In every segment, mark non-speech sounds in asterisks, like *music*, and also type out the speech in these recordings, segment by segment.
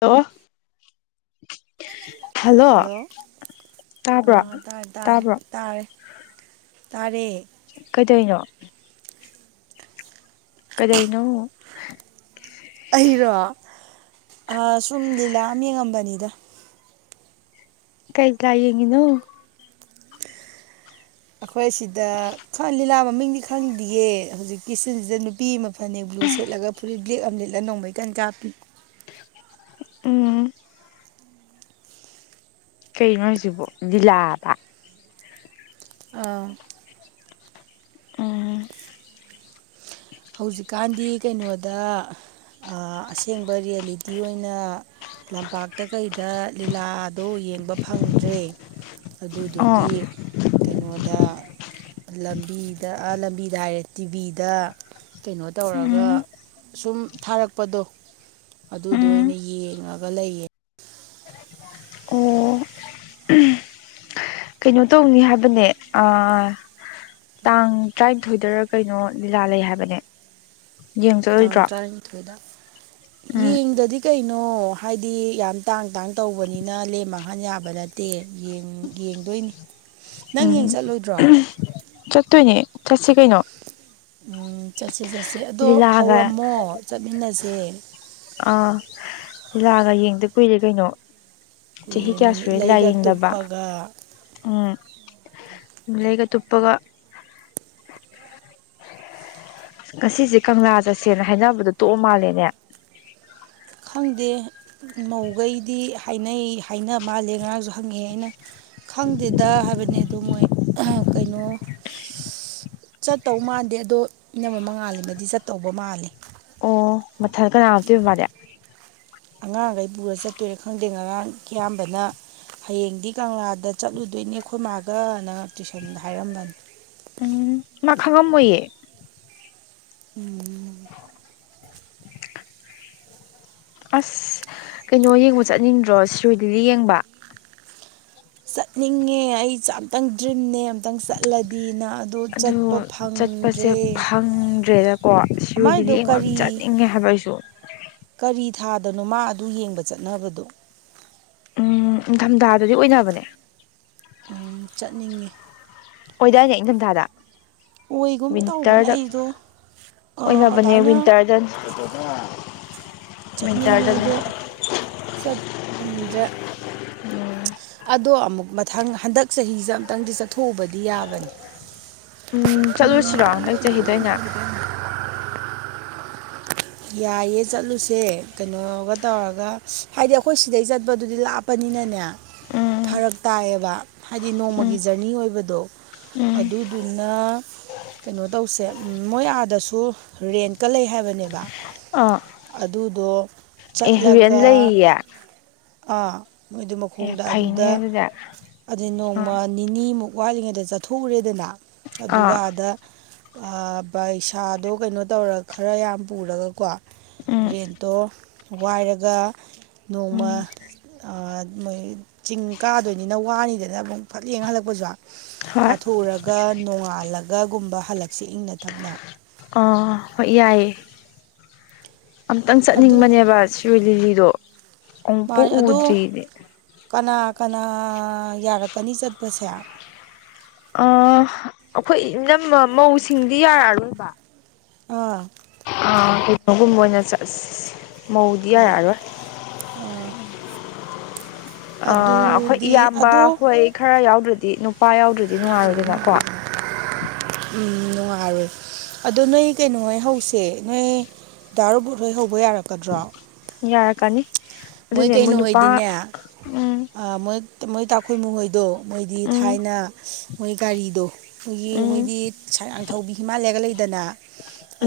hello hello ꯇꯥꯕ꯭ꯔꯣ ꯑꯥ ꯇꯥꯔꯦ ꯇꯥꯔꯦ ꯇꯥꯕ꯭ꯔꯣ ꯇꯥꯔꯦ ꯇꯥꯔꯦ ꯀꯩꯗꯧꯏꯅꯣ ꯀꯩꯗꯧꯔꯤꯅꯣ ꯑꯩꯔꯣ ꯑ ꯁꯨꯝ ꯂꯤꯂꯥ ꯑꯃ ꯌꯦꯡꯉꯝꯕꯅꯤꯗ ꯀꯩ ꯀꯥ ꯌꯦꯡꯉꯤꯅꯣ ꯑꯩꯈꯣꯏ ꯁꯤꯗ ꯂꯤꯂꯥ ꯃꯃꯤꯡꯗꯤ ꯈꯪꯗ꯭ꯌꯦ ꯍꯧꯖꯤꯛꯀꯤ ꯁꯤꯟꯁꯤꯗ ꯅꯨꯄꯤ ꯑꯃ ꯐꯅꯦꯛ ꯕ꯭ꯂꯨ ꯁꯦꯠꯂꯒ ꯐꯨꯔꯤꯠ ꯕ꯭ꯂꯦꯛ ꯑꯝ ꯂꯤꯠꯂ ꯅꯣꯡꯃꯩ ꯀꯟ ꯀꯥꯞꯄꯤ ꯎꯝ ꯀꯩꯅꯣ ꯍꯥꯏꯁꯤꯕꯣ ꯂꯤꯂꯥꯕ ꯑꯥ ꯎꯝ ꯍꯧꯖꯤꯛꯀꯥꯟꯗꯤ ꯀꯩꯅꯣꯗ ꯑ ꯑꯁꯦꯡꯕ ꯔꯤꯌꯦꯂꯤꯇꯤ ꯑꯣꯏꯅ ꯂꯝꯄꯥꯛꯇ ꯀꯩꯗ ꯂꯤꯂꯥꯗꯣ ꯌꯦꯡꯕ ꯐꯪꯗ꯭ꯔꯦ ꯑꯣ ꯑꯗꯨꯗꯨꯒꯤ ꯀꯩꯅꯣꯗ ꯂꯝꯕꯤꯗ ꯑ ꯂꯝꯕꯤꯗ ꯍꯥꯏꯔꯦ ꯇꯤꯚꯤꯗ ꯀꯩꯅꯣ ꯎꯝ ꯇꯧꯔꯒ ꯁꯨꯝ ꯊꯥꯔꯛꯄꯗꯣ ꯑꯗꯨꯗꯣ ꯎꯝ ꯑꯣꯏꯅ ꯌꯦꯡꯉꯒ ꯂꯩꯌꯦ ꯑꯣ ꯀꯩꯅꯣ ꯇꯧꯅꯤ ꯍꯥꯏꯕꯅꯦ ꯑꯥ ꯇꯥꯡ ꯇꯔꯥꯅꯤꯊꯣꯏꯗ ꯀꯩꯅꯣ ꯂꯤꯂꯥ ꯂꯩ ꯍꯥꯏꯕꯅꯦ ꯌꯦꯡ ꯇꯥꯡ ꯆꯠꯂꯣꯏꯗ꯭ꯔꯣ ꯇꯔꯥꯅꯤꯊꯣꯏꯗ ꯎꯝ ꯌꯦꯡꯗꯗꯤ ꯀꯩꯅꯣ ꯍꯥꯏꯗꯤ ꯌꯥꯝ ꯇꯥꯡ ꯇꯥꯡ ꯇꯧꯕꯅꯤꯅ ꯂꯦꯝ ꯃꯥꯡꯍꯟ ꯌꯥꯕ ꯅꯠꯇꯦ ꯌꯦꯡ ꯌꯦꯡꯗꯣꯏꯅꯤ ꯅꯪ ꯌꯦꯡ ꯎꯝ ꯆꯠꯂꯣꯏꯗ꯭ꯔꯣ ꯆꯠꯇꯣꯏꯅꯦ ꯆꯠꯁꯤ ꯀꯩꯅꯣ ꯎꯝ ꯆꯠꯁꯦ ꯆꯠꯁꯦ ꯑꯗꯣ ꯂꯤꯂꯥꯒ ꯍꯧꯔꯝꯃꯣ ꯆꯠꯃꯤꯟꯅꯁꯦ ꯑꯥ ꯂꯤꯂꯥꯒ ꯌꯦꯡꯗ ꯀꯨꯏꯔꯦ ꯀꯩꯅꯣ ꯆꯍꯤ ꯀꯨꯏꯔꯦ ꯀꯌꯥ ꯅꯨꯃꯤꯠ ꯁꯨꯔꯦ ꯂꯤꯂꯥ ꯂꯩꯒ ꯌꯦꯡꯗꯕ *unintelligible* ꯎꯝ ꯅꯨꯃꯤꯠꯂꯩꯒ ꯇꯨꯞꯄꯒ ꯉꯁꯤꯁꯦ ꯀꯪꯂꯥ ꯆꯠꯁꯦꯅ ꯍꯥꯏꯅꯕꯗꯣ ꯇꯣꯛꯑ ꯃꯥꯜꯂꯦꯅꯦ ꯈꯪꯗꯦ ꯃꯧꯈꯩꯗꯤ ꯍꯥꯏꯅꯩ ꯍꯥꯏꯅꯕ ꯃꯥꯜꯂꯦ ꯉꯔꯥꯡꯁꯨ ꯍꯪꯉꯦ ꯑꯩꯅ ꯈꯪꯗꯦꯗ ꯍꯥꯏꯕꯅꯤ ꯑꯗꯨ ꯃꯣꯏ ꯀꯩꯅꯣ ꯆꯠꯇꯧ ꯃꯥꯥꯟꯗꯦ ꯑꯗꯣ ꯏꯅꯃꯥ ꯃꯉꯥꯜꯂꯩꯃꯗꯤ ꯆꯠꯇꯧꯕ ꯃꯥꯜꯂꯦ ꯑꯣ ꯃꯊꯟ ꯀꯅꯥ ꯍꯥꯞꯇꯣꯏꯕ ꯃꯥꯗꯤ ꯑꯉꯥꯡꯈꯩ ꯄꯨꯔ ꯆꯠꯇꯣꯏꯔꯦ ꯈꯪꯗꯦ ꯉꯔꯥꯡ ꯀꯤꯌꯥꯝꯕꯅ ꯍꯌꯦꯡꯗꯤ ꯀꯪꯂꯥꯗ ꯆꯠꯂꯨꯗꯣꯏꯅꯦ ꯑꯩꯈꯣꯏ ꯃꯥꯒꯅ ꯇꯨꯏꯁꯟꯗ ꯍꯥꯏꯔꯝꯕꯅꯦ ꯎꯝ ꯃꯥ ꯈꯪꯉꯝꯃꯣꯏꯌꯦ ꯎꯝ *inaudible* ꯑꯁ ꯀꯩꯅꯣ ꯌꯦꯡꯕ ꯆꯠꯅꯤꯡꯗ꯭ꯔꯣ ꯁꯤꯔꯣꯏ ꯂꯤꯂꯤ ꯌꯦꯡꯕ ꯆꯠꯅꯤꯡꯉꯦ ꯑꯩꯁꯦ ꯑꯝꯇꯪ ꯗ꯭ꯔꯤꯝꯅꯦ ꯑꯝꯇꯪ ꯆꯠꯂꯗꯤꯅ ꯑꯗꯨ ꯆꯠꯄ ꯆꯠꯄꯁꯦ ꯐꯪꯗ꯭ꯔꯦ ꯐꯪꯗ꯭ꯔꯦꯗꯀꯣ ꯁꯤꯔꯣꯏ ꯂꯤꯂꯤ ꯃꯥꯏꯗꯣ ꯌꯦꯡꯕ ꯑꯝ ꯀꯔꯤ ꯆꯠꯅꯤꯡꯉꯦ ꯍꯥꯏꯕ ꯑꯩꯁꯨ ꯀꯔꯤ ꯊꯥꯗꯅꯣ ꯃꯥ ꯑꯗꯨ ꯌꯦꯡꯕ ꯆꯠꯅꯕꯗꯣ ꯎꯝ ꯅꯤꯡꯊꯝ ꯊꯥꯗꯗꯤ ꯑꯣꯏꯅꯕꯅꯦ ꯎꯝ ꯆꯠꯅꯤꯡꯉꯦ ꯑꯣꯏꯗꯥꯏꯅꯦ ꯏꯪꯊꯝꯊꯥꯗ ꯑꯣꯏꯒꯨꯝ ꯇꯧꯕꯅꯦ ꯋꯤꯟꯇꯔꯗ ꯑꯩꯗꯣ ꯑꯣꯏꯅꯕꯅꯦ ꯑꯗꯨꯃꯥꯏꯅ ꯋꯤꯟꯇꯔꯗ *unintelligible* ꯑꯥ ꯆꯠꯅꯤꯡꯉꯦꯗꯣ ꯆꯠꯐꯪꯗ꯭ꯔꯦ ꯎꯝ ꯑꯗꯣ ꯑꯃꯨꯛ ꯃꯊꯪ ꯍꯟꯗꯛ ꯆꯍꯤꯁꯦ ꯑꯃꯨꯛꯇꯪꯗꯤ ꯆꯠꯊꯣꯛꯎꯕꯗꯤ ꯌꯥꯕꯅꯦ ꯎꯝ ꯆꯠꯂꯨꯁꯤꯔꯣ ꯍꯟꯗꯛ ꯆꯍꯤꯗ ꯑꯣꯏꯅ ꯌꯥꯏꯌꯦ ꯆꯠꯂꯨꯁꯦ ꯀꯩꯅꯣꯒ ꯇꯧꯔꯒ ꯍꯥꯏꯗꯤ ꯑꯩꯈꯣꯏ ꯁꯤꯗꯩ ꯆꯠꯄꯗꯨꯗꯤ ꯂꯥꯞ ꯄꯅꯤꯅꯅꯦ ꯎꯝ ꯐꯔꯛ ꯇꯥꯏꯌꯦꯕ ꯍꯥꯏꯗꯤ ꯎꯝ ꯅꯣꯡꯃꯒꯤ ꯖꯔꯅꯤ ꯑꯣꯏꯕꯗꯣ ꯎꯝ ꯑꯗꯨꯗꯨꯅ ꯀꯩꯅꯣ ꯇꯧꯁꯦ ꯃꯣꯏ ꯑꯥꯗꯁꯨ ꯔꯦꯟꯠꯀ ꯂꯩ ꯍꯥꯏꯕꯅꯦꯕ ꯑꯥ ꯑꯗꯨꯗꯣ ꯑꯦ ꯔꯦꯟ ꯆꯠꯂꯒ ꯂꯩꯌꯦ ꯑꯥ ꯃꯣꯏꯗꯨ ꯑꯦ ꯃꯈꯣꯡꯗ ꯐꯩꯅꯦ ꯑꯗꯨꯗ ꯑꯗꯨꯗꯤ ꯑꯗꯩ ꯑꯥ ꯅꯣꯡꯃ ꯅꯤꯅꯤꯃꯨꯛ ꯋꯥꯠꯂꯤꯉꯩꯗ ꯆꯠꯊꯣꯛꯎꯔꯦꯗꯅ ꯑꯗꯨꯒ ꯑꯥ ꯑꯥꯗ ꯑꯥ ꯄꯩꯁꯥꯗꯣ ꯀꯩꯅꯣ ꯇꯧꯔꯒ ꯈꯔꯥ ꯌꯥꯝ ꯄꯨꯔꯒꯀꯣ ꯎꯝ ꯔꯦꯟꯠꯇꯣ ꯋꯥꯏꯔꯒ ꯅꯣꯡꯃ ꯎꯝ ꯑꯥ ꯃꯣꯏ ꯆꯤꯡ ꯀꯥꯗꯣꯏꯅꯤꯅ ꯋꯥꯅꯤꯗꯅ ꯑꯃꯨꯛ ꯐꯠ ꯌꯦꯡ ꯍꯜꯂꯛꯄꯁꯨ ꯍꯣꯏ ꯀꯥꯊꯣꯛꯎꯔꯒ ꯅꯣꯡꯉꯥꯜꯂꯒꯨꯝꯕ ꯍꯜꯂꯛꯁꯦ ꯏꯪꯅ ꯊꯞꯅ ꯑꯥ ꯍꯣꯏ ꯌꯥꯏꯌꯦ ꯑꯝꯇꯪ ꯑꯗꯨ ꯆꯠꯅꯤꯡꯕꯅꯦꯕ ꯁꯤꯔꯣꯏ ꯂꯤꯂꯤꯗꯣ ꯑꯃꯨꯛꯄꯥꯎ ꯃꯥꯅꯦ ꯑꯗꯣ ꯎꯗ꯭ꯔꯤꯌꯦ ꯀꯅꯥ ꯀꯅꯥ ꯌꯥꯔꯛꯀꯅꯤ ꯆꯠꯄꯁꯦ ꯑꯥ ꯑꯩꯈꯣꯏ ꯏꯅꯝꯃ ꯃꯧꯁꯤꯡꯗꯤ ꯌꯥꯔꯛ ꯑꯔꯣꯏꯕ ꯑꯥ ꯑꯥ ꯀꯩꯅꯣꯒꯨꯝꯕ ꯑꯣꯏꯅ ꯆꯠꯁꯦ ꯃꯧꯗꯤ ꯌꯥꯔꯛꯑꯔꯣꯏ ꯑꯥ ꯑꯥ ꯑꯩꯈꯣꯏ ꯑꯗꯨꯗꯤ ꯏꯌꯥꯝꯕ ꯑꯗꯣ ꯍꯣꯏ ꯈꯔꯥ ꯌꯥꯎꯗ꯭ꯔꯗꯤ ꯅꯨꯄꯥ ꯌꯥꯎꯗ꯭ꯔꯗꯤ ꯅꯨꯡꯉꯥꯏꯔꯣꯏꯗꯅꯀꯣ *inaudible* ꯎꯝ ꯅꯨꯡꯉꯥꯏꯔꯣꯏ ꯑꯗꯣ ꯅꯣꯏ ꯀꯩꯅꯣꯍꯣꯏ ꯍꯧꯁꯦ ꯅꯣꯏ ꯗꯥ ꯔꯥꯍꯨꯜ ꯍꯣꯏ ꯍꯧꯕ ꯌꯥꯔꯛꯀꯗ꯭ꯔꯣ ꯌꯥꯔꯛꯀꯅꯤ ꯑꯗꯨꯅꯦ ꯃꯣꯏ ꯅꯨꯄꯥ ꯎꯝ ꯃꯣꯏ ꯃꯣꯏ ꯇꯥ ꯈꯣꯏꯃꯨ ꯍꯣꯏꯗꯣ ꯃꯣꯏꯗꯤ ꯎꯝ ꯊꯥꯏꯅ ꯃꯣꯏ ꯒꯥꯔꯤꯗꯣ ꯑꯩꯈꯣꯏꯒꯤ ꯎꯝ ꯃꯣꯏꯗꯤ ꯁꯥꯡꯊꯧꯕꯤ ꯍꯤꯃꯥꯂꯌꯥꯒ ꯂꯩꯗꯅ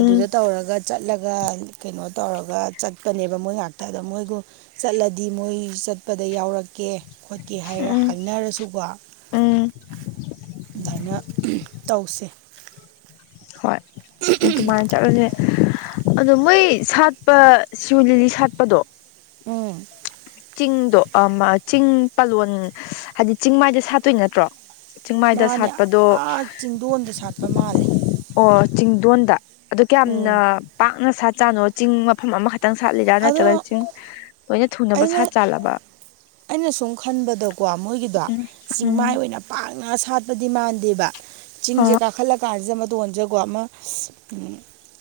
ꯎꯝ ꯇꯧꯔꯒ ꯆꯠꯂꯒ ꯀꯩꯅꯣ ꯇꯧꯔꯒ ꯆꯠꯀꯅꯦꯕ ꯃꯣꯏ ꯉꯥꯛꯇ ꯑꯗ ꯃꯣꯏꯒꯨꯝ ꯆꯠꯂꯗꯤ ꯃꯣꯏ ꯆꯠꯄꯗ ꯌꯥꯎꯔꯛꯀꯦ ꯀꯦ ꯍꯥꯏꯔ ꯎꯝ ꯍꯥꯏꯅꯔꯁꯨꯀꯣ ꯎꯝ ꯑꯗꯨꯃꯥꯏꯅ ꯇꯧꯁꯦ ꯍꯣꯏ ꯑꯗꯨꯃꯥꯏꯅ ꯆꯠꯂꯁꯦ ꯑꯗꯣ ꯃꯣꯏ ꯁꯥꯠꯄ ꯁꯤꯔꯣꯏ ꯂꯤꯂꯤ ꯁꯥꯠꯄꯗꯣ ꯎꯝ ꯆꯤꯡꯗꯣ ꯆꯤꯡ ꯄꯥꯂꯣꯟ ꯍꯥꯏꯗꯤ ꯆꯤꯡ ꯃꯥꯏꯗ ꯁꯥꯠꯇꯣꯏ ꯅꯠꯇ꯭ꯔꯣ ꯆꯤꯡꯃꯥꯏꯗ ꯃꯥꯅꯦ ꯁꯥꯠꯄꯗꯣ ꯑꯥ ꯆꯤꯡꯗꯣꯟꯗ ꯁꯥꯠꯄ ꯃꯥꯜꯂꯦ ꯑꯣ ꯆꯤꯡꯗꯣꯟꯗ ꯑꯗꯨ ꯀꯌꯥꯝꯅ ꯎꯝ ꯄꯥꯛꯅ ꯁꯥꯠ ꯆꯥꯅꯣ ꯆꯤꯡ ꯃꯐꯝ ꯑꯃꯈꯛꯇꯪ ꯁꯥꯠꯂꯤꯔꯥ ꯅꯠꯇ꯭ꯔꯒ ꯑꯗꯣ ꯆꯤꯡ ꯂꯣꯏꯅ ꯊꯨ ꯁꯥꯠ ꯑꯩꯅ ꯆꯥꯜꯂꯕ ꯑꯩꯅ ꯁꯨꯝ ꯈꯟꯕꯗꯀꯣ ꯃꯣꯏꯒꯤꯗꯣ ꯎꯝ ꯆꯤꯡꯃꯥꯏ ꯎꯝ ꯑꯣꯏꯅ ꯄꯥꯛꯅ ꯁꯥꯠꯄꯗꯤ ꯃꯥꯟꯗꯦꯕ ꯆꯤꯡꯁꯦ ꯑꯥ ꯀꯥꯈꯠꯂꯛꯄ ꯀꯥꯟꯁꯤꯗ ꯇꯧꯟꯖꯀꯣ ꯑꯃ ꯎꯝ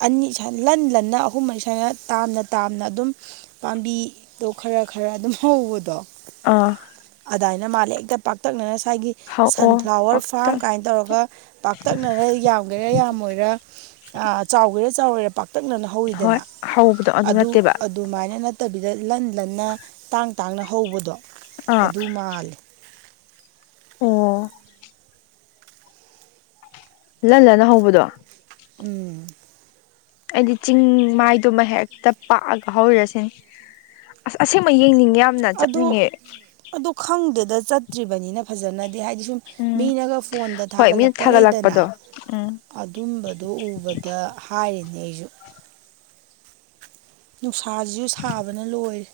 ꯑꯅꯤ ꯏꯁꯥ ꯂꯟ ꯂꯟꯅ ꯑꯍꯨꯝ ꯏꯁꯥꯅ ꯇꯥꯝꯅ ꯇꯥꯝꯅ ꯑꯗꯨꯝ ꯄꯥꯝꯕꯤꯗꯣ ꯈꯔ ꯈꯔ ꯑꯗꯨꯝ ꯍꯧꯕꯗꯣ ꯑꯥ ꯑꯗꯨꯃꯥꯏꯅ ꯃꯥꯜꯂꯦ ꯍꯦꯛꯇ ꯄꯥꯛꯇꯛꯅꯅ ꯉꯁꯥꯏꯒꯤ ꯍꯧꯑꯣ ꯁꯟꯐ꯭ꯂꯥꯋꯔ ꯄꯛꯇ ꯐꯥꯔꯝ ꯀꯥꯏꯅ ꯇꯧꯔꯒ ꯄꯥꯛꯇꯛꯅꯔ ꯌꯥꯝꯒꯦꯔꯥ ꯌꯥꯝꯃꯣꯏꯔꯥ ꯆꯥꯎꯒꯦꯔꯥ ꯆꯥꯎꯋꯦꯔꯥ ꯄꯥꯛꯇꯛꯅꯅ ꯍꯣꯏ ꯍꯧꯋꯤꯗꯅ ꯍꯧꯕꯗꯣ ꯑꯗꯨ ꯑ ꯅꯠꯇꯦꯕ ꯑꯗꯨꯃꯥꯏꯅ ꯅꯠꯇꯕꯤꯗ ꯂꯟ ꯂꯟꯅ ꯇꯥꯡ ꯇꯥꯡꯅ ꯍꯧꯕꯗꯣ ꯑꯥ ꯑꯗꯨ ꯃꯥꯂꯦ ꯑꯣ ꯂꯟꯅꯥ ꯂꯟꯅꯥ ꯍꯧꯕꯗꯣ ꯎꯝ ꯑꯩꯗꯤ ꯆꯤꯡꯗꯨꯃ ꯍꯦꯛꯇ ꯄꯥꯛꯑꯒ ꯍꯧꯔꯁꯤꯅꯤ ꯑꯁ ꯑꯁꯦꯡꯕ ꯌꯦꯡꯅꯤꯡꯉ ꯌꯥꯝꯅ ꯑꯗꯣ ꯆꯠꯅꯤꯡꯉꯦ ꯑꯗꯣ ꯈꯪꯗꯦꯗ ꯆꯠꯇ꯭ꯔꯤꯕꯅꯤꯅ ꯐꯖꯅꯗꯤ ꯍꯥꯏꯗꯤ ꯁꯨꯝ ꯎꯝ ꯃꯤꯅꯒ ꯐꯣꯟꯗ ꯍꯣꯏ ꯃꯤꯅ ꯊꯥꯒꯠꯂꯛꯄ ꯂꯩꯗꯅ ꯊꯥꯒꯠꯂꯛꯄꯗꯣ ꯎꯝ ꯑꯗꯨꯝꯕꯗꯣ ꯎꯕꯗ ꯍꯥꯏꯔꯤꯅꯦ ꯑꯩꯁꯨ ꯅꯨꯡꯁꯥꯁꯤꯁꯨ ꯁꯥꯕꯅ ꯂꯣꯏꯔꯦ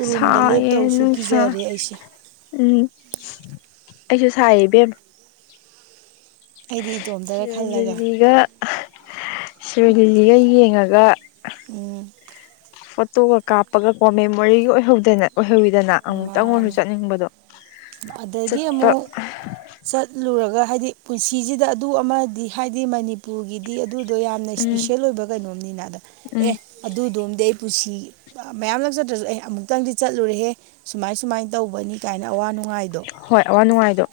ꯎꯔꯨꯝꯗ ꯁꯥꯏꯌꯦ ꯂꯦꯞꯇꯕꯁꯨ ꯅꯨꯡꯁꯥ ꯀꯤꯖꯔꯦ ꯑꯩꯁꯦ ꯎꯝ ꯑꯩꯁꯨ ꯁꯥꯏ ꯏꯕꯦꯝꯃꯥ ꯑꯩꯗꯤ ꯏꯇꯣꯝꯇꯔ ꯁꯤꯔꯣꯏ ꯈꯜꯂꯒ ꯂꯤꯂꯤꯒ ꯁꯣꯏ ꯂꯤꯂꯤꯒ ꯌꯦꯡꯉꯒ ꯎꯝ ꯐꯣꯇꯣꯒ ꯀꯥꯞꯄꯒ ꯀꯣ ꯃꯦꯃꯣꯔꯤꯒꯤ ꯑꯣꯏꯍꯧꯗꯅ ꯑꯣꯏꯍꯧꯋꯤꯗꯅ ꯑꯃꯨꯛꯇꯪ ꯑꯣꯏꯔꯁꯨ ꯃꯥꯅꯦ ꯆꯠꯅꯤꯡꯕꯗꯣ ꯑꯗꯒꯤ ꯆꯠꯄ ꯑꯃꯨꯛ ꯆꯠꯂꯨꯔꯒ ꯍꯥꯏꯗꯤ ꯄꯨꯟꯁꯤꯁꯤꯗ ꯑꯗꯨ ꯑꯃꯗꯤ ꯍꯥꯏꯗꯤ ꯃꯅꯤ ꯃꯄꯨꯔꯒꯤꯗꯤ ꯑꯗꯨꯗꯣ ꯌꯥꯝꯅ ꯎꯝ ꯏꯁꯄꯤꯁꯦꯜ ꯑꯣꯏꯕ ꯀꯩꯅꯣꯝꯅꯤꯅ ꯑꯗ ꯑꯦ ꯎꯝ ꯑꯗꯨꯗꯣꯝꯗꯤ ꯑꯩ ꯄꯨꯟꯁꯤ ꯃꯌꯥꯝ ꯂꯛꯆꯗ꯭ꯔꯁꯨ ꯑꯩ ꯑꯃꯨꯛꯇꯪꯗꯤ ꯆꯠꯂꯨꯔꯦꯍꯦ ꯁꯨꯃꯥꯏ ꯁꯨꯃꯥꯏꯅ ꯇꯧꯕꯅꯤ ꯀꯥꯏꯅ ꯑꯋꯥ ꯅꯨꯡ ꯍꯣꯏ ꯑꯋꯥ ꯅꯨꯡꯉꯥꯏꯗꯣ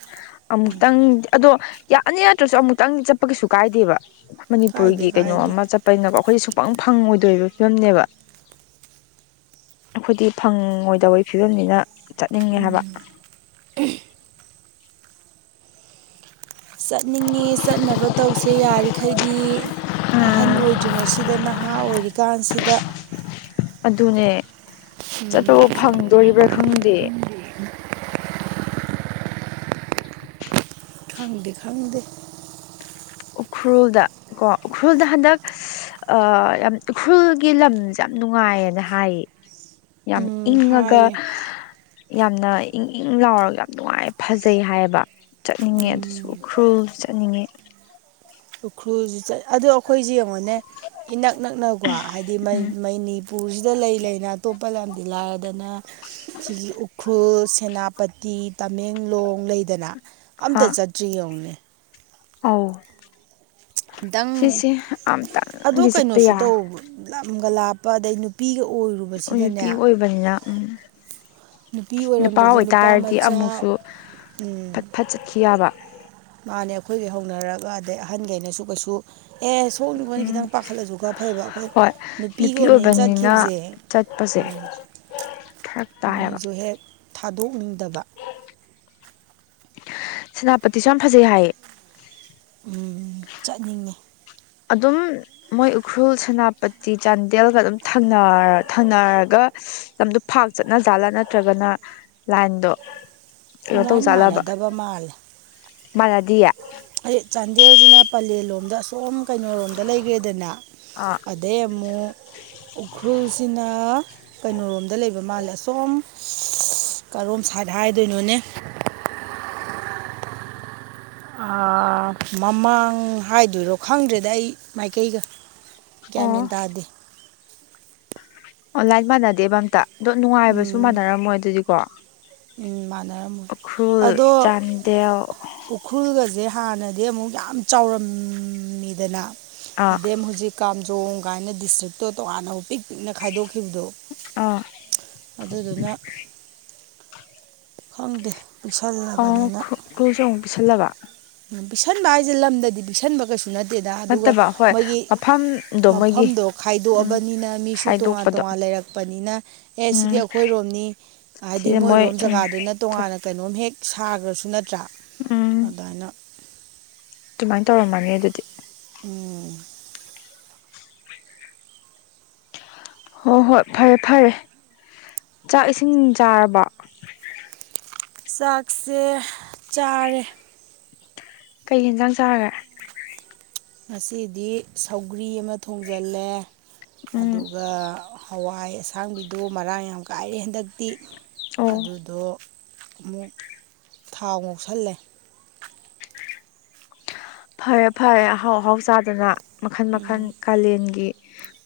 ꯑꯃꯨꯛꯇꯪ ꯑꯗꯣ ꯌꯥꯅꯤ ꯅꯠꯇ꯭ꯔꯥꯁꯨ ꯑꯃꯨꯛꯇꯪꯗꯤ ꯆꯠꯄ ꯀꯩꯁꯨ ꯀꯥꯏꯗꯦꯕ ꯀꯥꯏꯗꯦ ꯃꯅꯤꯄꯨꯔꯒꯤ ꯀꯩꯅꯣꯝ ꯀꯥꯏꯗꯦ ꯑꯃ ꯆꯠ ꯀꯩꯅꯕ ꯑꯩꯈꯣꯏꯗꯤ ꯁꯨꯡꯛꯄꯪ ꯐꯪꯉꯣꯏꯗꯣꯏꯔꯤꯕ ꯐꯤꯕꯝꯅꯦꯕ ꯑꯩꯈꯣꯏꯗꯤ ꯐꯪꯉꯣꯏꯗꯕꯒꯤ ꯐꯤꯕꯝꯅꯤꯅ ꯆꯠꯅꯤꯡꯉꯦ ꯍꯥꯏꯕ ꯆꯠꯅꯤꯡꯉꯦ ꯆꯠꯅꯕ ꯇꯧꯁꯦ ꯌꯥꯔꯤꯈꯩꯗꯤ ꯑꯍꯟ ꯑꯣꯏꯗ꯭ꯔꯤꯉꯩꯁꯤꯗ ꯅꯍꯥ ꯑꯣꯏꯔꯤꯀꯥꯟꯁꯤꯗ ꯑꯗꯨꯅꯦ ꯆꯠꯄꯕꯨ ꯐꯪꯗꯣꯔꯤꯕ꯭ꯔꯥ ꯈꯪꯗꯦ ꯈꯪꯗꯦ ꯈꯪꯗꯦ ꯎꯈ꯭ꯔꯨꯜꯗ ꯀꯣ ꯎꯈ꯭ꯔꯨꯜꯗ ꯍꯟꯗꯛ ꯑ ꯌꯥꯝ ꯎꯈ꯭ꯔꯨꯜꯒꯤ ꯂꯝꯁꯦ ꯌꯥꯝ ꯅꯨꯡꯉꯥꯏꯌꯦꯅ ꯍꯥꯏꯌꯦ ꯌꯥꯝ ꯎꯝ ꯏꯪꯉꯥꯒ ꯍꯥꯏꯌꯦ ꯌꯥꯝꯅ ꯏꯪ ꯏꯪ ꯂꯥꯎꯔꯒ ꯌꯥꯝ ꯅꯨꯡꯉꯥꯏ ꯐꯖꯩ ꯍꯥꯏꯌꯦꯕ ꯆꯠꯅꯤꯡꯉꯦ ꯎꯝ ꯑꯗꯨꯁꯨ ꯎꯈ꯭ꯔꯨꯜ ꯆꯠꯅꯤꯡꯉꯦ ꯎꯈ꯭ꯔꯨꯜꯁꯤ ꯆꯠ ꯑꯗꯣ ꯑꯩꯈꯣꯏꯁꯦ ꯌꯦꯡꯉꯣꯅꯦ ꯏꯅꯛ ꯅꯛꯅꯀꯣ ꯍꯥꯏꯗꯤ ꯃꯅꯤ ꯎꯝ ꯃꯩꯅꯤ ꯃꯅꯤꯄꯨꯔꯁꯤꯗ ꯂꯩ ꯂꯩꯅ ꯑꯇꯣꯞꯄ ꯂꯝꯗꯤ ꯂꯥꯏꯔꯗꯅ ꯁꯤꯒꯤ ꯎꯈ꯭ꯔꯨꯜ ꯁꯦꯅꯥꯄꯇꯤ ꯇꯃꯦꯡꯂꯣꯡ ꯂꯩꯗꯅ ꯑ ꯑꯝꯇ ꯆꯠꯇ꯭ꯔꯤ ꯌꯦꯡꯉꯨꯅꯦ ꯑꯧ ꯑꯝꯇꯪ ꯁꯤꯁꯦ ꯑꯗꯣ ꯑꯝꯇꯪꯗꯤ ꯆꯠꯄ ꯀꯩꯅꯣꯁꯨ ꯌꯥ ꯇꯧꯕ ꯂꯝꯒ ꯂꯥꯞꯄ ꯑꯗꯩ ꯅꯨꯄꯤꯒ ꯑꯣꯏꯔꯨꯕꯁꯤꯗꯅꯦ ꯅꯨꯄꯤ *unintelligible* ꯎꯝ ꯅꯨꯄꯤ ꯅꯨꯄꯥ ꯑꯣꯏꯔꯝꯗ꯭ꯔꯗꯤ ꯑꯣꯏꯇꯥꯔꯗꯤ ꯃꯆꯥ ꯑꯃꯨꯛꯁꯨ ꯎꯝ ꯐꯠ ꯐꯠ ꯆꯠꯈꯤ ꯌꯥꯕ ꯃꯥꯅꯦ ꯑꯩꯈꯣꯏꯒꯩ ꯍꯧꯅꯔꯒ ꯑꯗꯩ ꯑꯍꯟꯈꯩꯅꯁꯨ ꯀꯩꯁꯨ ꯑꯦ ꯁꯣꯛꯅꯤ ꯈꯣꯠꯅꯤ ꯎꯝ ꯈꯤꯇꯪ ꯄꯥꯈꯠꯂꯁꯨ ꯈꯔ ꯐꯩꯕ ꯑꯩꯈꯣꯏ ꯍꯣꯏ ꯅꯨꯄꯤ ꯅꯨꯄꯤꯒꯑꯣꯏꯕꯅꯤꯅ ꯑꯣꯏꯕꯅꯤꯅ ꯆꯠꯈꯤꯕꯁꯦ ꯆꯠꯄꯁꯦ ꯐꯔꯛ ꯇꯥꯏꯌꯦꯕ ꯃꯣꯏꯁꯨ ꯍꯦꯛ ꯊꯥꯗꯣꯛꯅꯤꯡꯗꯕ ꯁꯦꯅꯥꯄꯇꯤꯁꯨ ꯌꯥꯝ ꯐꯖꯩ ꯍꯥꯏꯌꯦ ꯎꯝ ꯆꯠꯅꯤꯡꯉꯦ ꯑꯗꯨꯝ ꯃꯣꯏ ꯎꯈ꯭ꯔꯨꯜ ꯁꯦꯅꯥꯄꯇꯤ ꯆꯥꯟꯗꯦꯜꯒ ꯑꯗꯨꯝ ꯊꯪꯅꯔꯒ ꯂꯝꯗꯣ ꯐꯥꯛ ꯆꯠꯅꯖꯥꯠꯂꯥ ꯅꯠꯇ꯭ꯔꯥꯒꯅ ꯂꯥꯏꯟꯗꯣ ꯀꯩꯅꯣ ꯇꯧ ꯂꯥꯏꯟ ꯖꯠꯂꯕ ꯃꯥꯟꯅꯗꯕ ꯃꯥꯜꯂꯦ ꯃꯥꯥꯟꯅꯗꯤꯌꯦ ꯑꯩ ꯆꯥꯟꯗꯦꯜꯁꯤꯅ ꯄꯂꯦꯜ ꯂꯣꯝꯗ ꯑꯁꯣꯝ ꯀꯩꯅꯣꯔꯣꯝꯗ ꯂꯩꯒ꯭ꯔꯦꯗꯅ ꯑꯥ ꯑꯗꯩ ꯑ ꯑꯃꯨꯛ ꯎꯈ꯭ꯔꯨꯜꯁꯤꯅ ꯀꯩꯅꯣꯔꯣꯝꯗ ꯂꯩꯕ ꯃꯥꯜꯂꯦ ꯑꯁꯣꯝ ꯀꯔꯣꯝ ꯁꯥꯏꯠ ꯍꯥꯏꯗꯣꯏꯅꯣꯅꯦ ꯃꯃꯥꯡ ꯍꯥꯏꯗꯣꯏꯔꯣ ꯈꯪꯗ꯭ꯔꯦꯗ ꯑꯩ ꯃꯥꯏꯀꯩꯒ ꯒ꯭ꯌꯥꯟ ꯑꯣ ꯃꯦꯟ ꯇꯥꯗꯦ ꯑꯣ ꯂꯥꯏꯟ ꯃꯥꯟꯅꯗꯦꯕ ꯑꯝꯇ ꯑꯗꯣ ꯅꯨꯡꯉꯥꯏꯕꯁꯨ ꯎꯝ ꯃꯥꯟꯅꯔꯝꯃꯣꯏ ꯑꯗꯨꯗꯤꯀꯣ ꯎꯝ ꯃꯥꯟꯅꯔꯝꯃꯣꯏ ꯎꯈ꯭ꯔꯨꯜ ꯑꯗꯣ ꯎꯍ ꯆꯥꯟꯗꯦꯜ ꯎꯈ꯭ꯔꯜꯒꯁꯦ ꯍꯥꯟꯅꯗꯤ ꯑꯃꯨꯛ ꯌꯥꯝ ꯆꯥꯎꯔꯝꯃꯤꯗꯅ ꯑꯥ ꯑꯗꯩ ꯑꯃꯨꯛ ꯍꯧꯖꯤꯛ ꯀꯥꯝꯖꯣꯡ ꯀꯥꯏꯅ ꯗꯤꯁꯇ꯭ꯔꯤꯛꯇꯣ ꯇꯣꯉꯥꯟꯅ ꯑꯃꯛ ꯄꯤꯛ ꯄꯤꯛꯅ ꯈꯥꯏꯗꯣꯛꯈꯤꯕꯗꯣ ꯑꯥ ꯑꯗꯨꯗꯨꯅ ꯈꯪꯗꯦ ꯄꯤꯛꯁꯜꯂꯕꯅꯤꯅ ꯎꯈ꯭ꯔꯨꯜ ꯁꯨ ꯑꯃꯨꯛ ꯄꯤꯁꯜꯂꯕ ꯄꯤꯛꯁꯟꯕ ꯍꯥꯏꯁꯦ ꯂꯝꯗꯗꯤ ꯄꯤꯛꯁꯟꯕ ꯀꯩꯁꯨ ꯅꯠ ꯇꯦꯗꯥ ꯑꯗꯨꯒ ꯅꯠꯇꯕ ꯍꯣꯏ ꯃꯣꯏꯒꯤ ꯃꯐꯝꯗꯣ ꯃꯣꯏꯒꯤ ꯃꯐꯝꯗꯣ ꯎꯝ ꯈꯥꯏꯗꯣꯛꯑꯕꯅꯤꯅ ꯃꯤꯁꯨ ꯇꯣꯉꯥꯟ ꯈꯥꯏꯗꯣꯛꯄꯗꯣ ꯇꯣꯉꯥꯟ ꯂꯩꯔꯛ ꯄꯅꯤꯅ ꯑꯦ ꯎꯝ ꯁꯤꯗꯤ ꯑꯩꯈꯣꯏꯔꯣꯝꯅꯤ ꯍꯥꯏꯗꯤ ꯁꯤꯁꯦ ꯃꯣꯏ ꯃꯣꯏꯔꯣꯝ ꯎꯝ ꯖꯒꯥꯗꯨꯅ ꯇꯣꯉꯥꯟꯅ ꯀꯩꯅꯣꯝ ꯍꯦꯛ ꯁꯥꯒ꯭ꯔꯖꯨ ꯅꯠꯇ꯭ꯔꯥ ꯑꯗꯨꯃꯥꯏꯅ ꯑꯗꯨꯃꯥꯏꯟ ꯇꯧꯔꯝꯃꯅꯤ ꯑꯗꯨꯗꯤ ꯎꯝ ꯍꯣ ꯍꯣꯏ ꯐꯔꯦ ꯐꯔꯦ ꯆꯥꯛ ꯏꯁꯤꯡ ꯆꯥꯔꯕꯣ ꯆꯥꯛꯁꯦ ꯆꯥꯔꯦ ꯀꯩ ꯍꯦꯟꯖꯥꯡ ꯆꯥꯔꯒꯦ ꯉꯁꯤꯗꯤ ꯁꯧꯒ꯭ꯔꯤ ꯑꯃ ꯊꯣꯡꯖꯜꯂꯦ ꯎꯝ ꯑꯗꯨꯒ ꯍꯋꯥꯏ ꯑꯁꯥꯡꯕꯤꯗꯣ ꯃꯔꯥꯡ ꯌꯥꯝ ꯀꯥꯏꯔꯦ ꯍꯟꯗꯛꯇꯤ ꯑꯣ ꯑꯗꯨꯗꯣ ꯑꯃꯨꯛ ꯊꯥꯎ ꯉꯧꯁꯜꯂꯦ ꯐꯔꯦ ꯐꯔꯦ ꯑꯍꯥꯎ ꯑꯍꯥꯎ ꯆꯥꯗꯅ ꯃꯈꯟ ꯃꯈꯟ ꯎꯝ ꯀꯥꯂꯦꯟꯒꯤ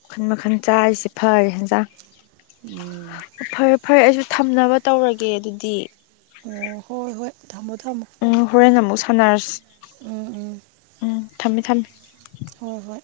ꯃꯈꯟ ꯃꯈꯟ ꯆꯥꯔꯤꯁꯦ ꯐꯔꯦ ꯍꯦꯟꯖꯥꯡ ꯎꯝ ꯐꯔꯦ ꯐꯔꯦ ꯑꯩꯁꯨ ꯊꯝꯅꯕ ꯇꯧꯔꯒꯦ ꯑꯗꯨꯗꯤ ꯑꯣ ꯍꯣꯏ ꯍꯣꯏ ꯊꯝꯃꯣ ꯊꯝꯃꯣ ꯎꯝ ꯍꯣꯔꯦꯟ ꯑꯃꯨꯛ ꯁꯥꯟꯅꯔꯁꯤ ꯎꯝ ꯎꯝ ꯎꯝ ꯊꯝꯃꯦ ꯊꯝꯃꯦ ꯍꯣꯏ ꯍꯣꯏ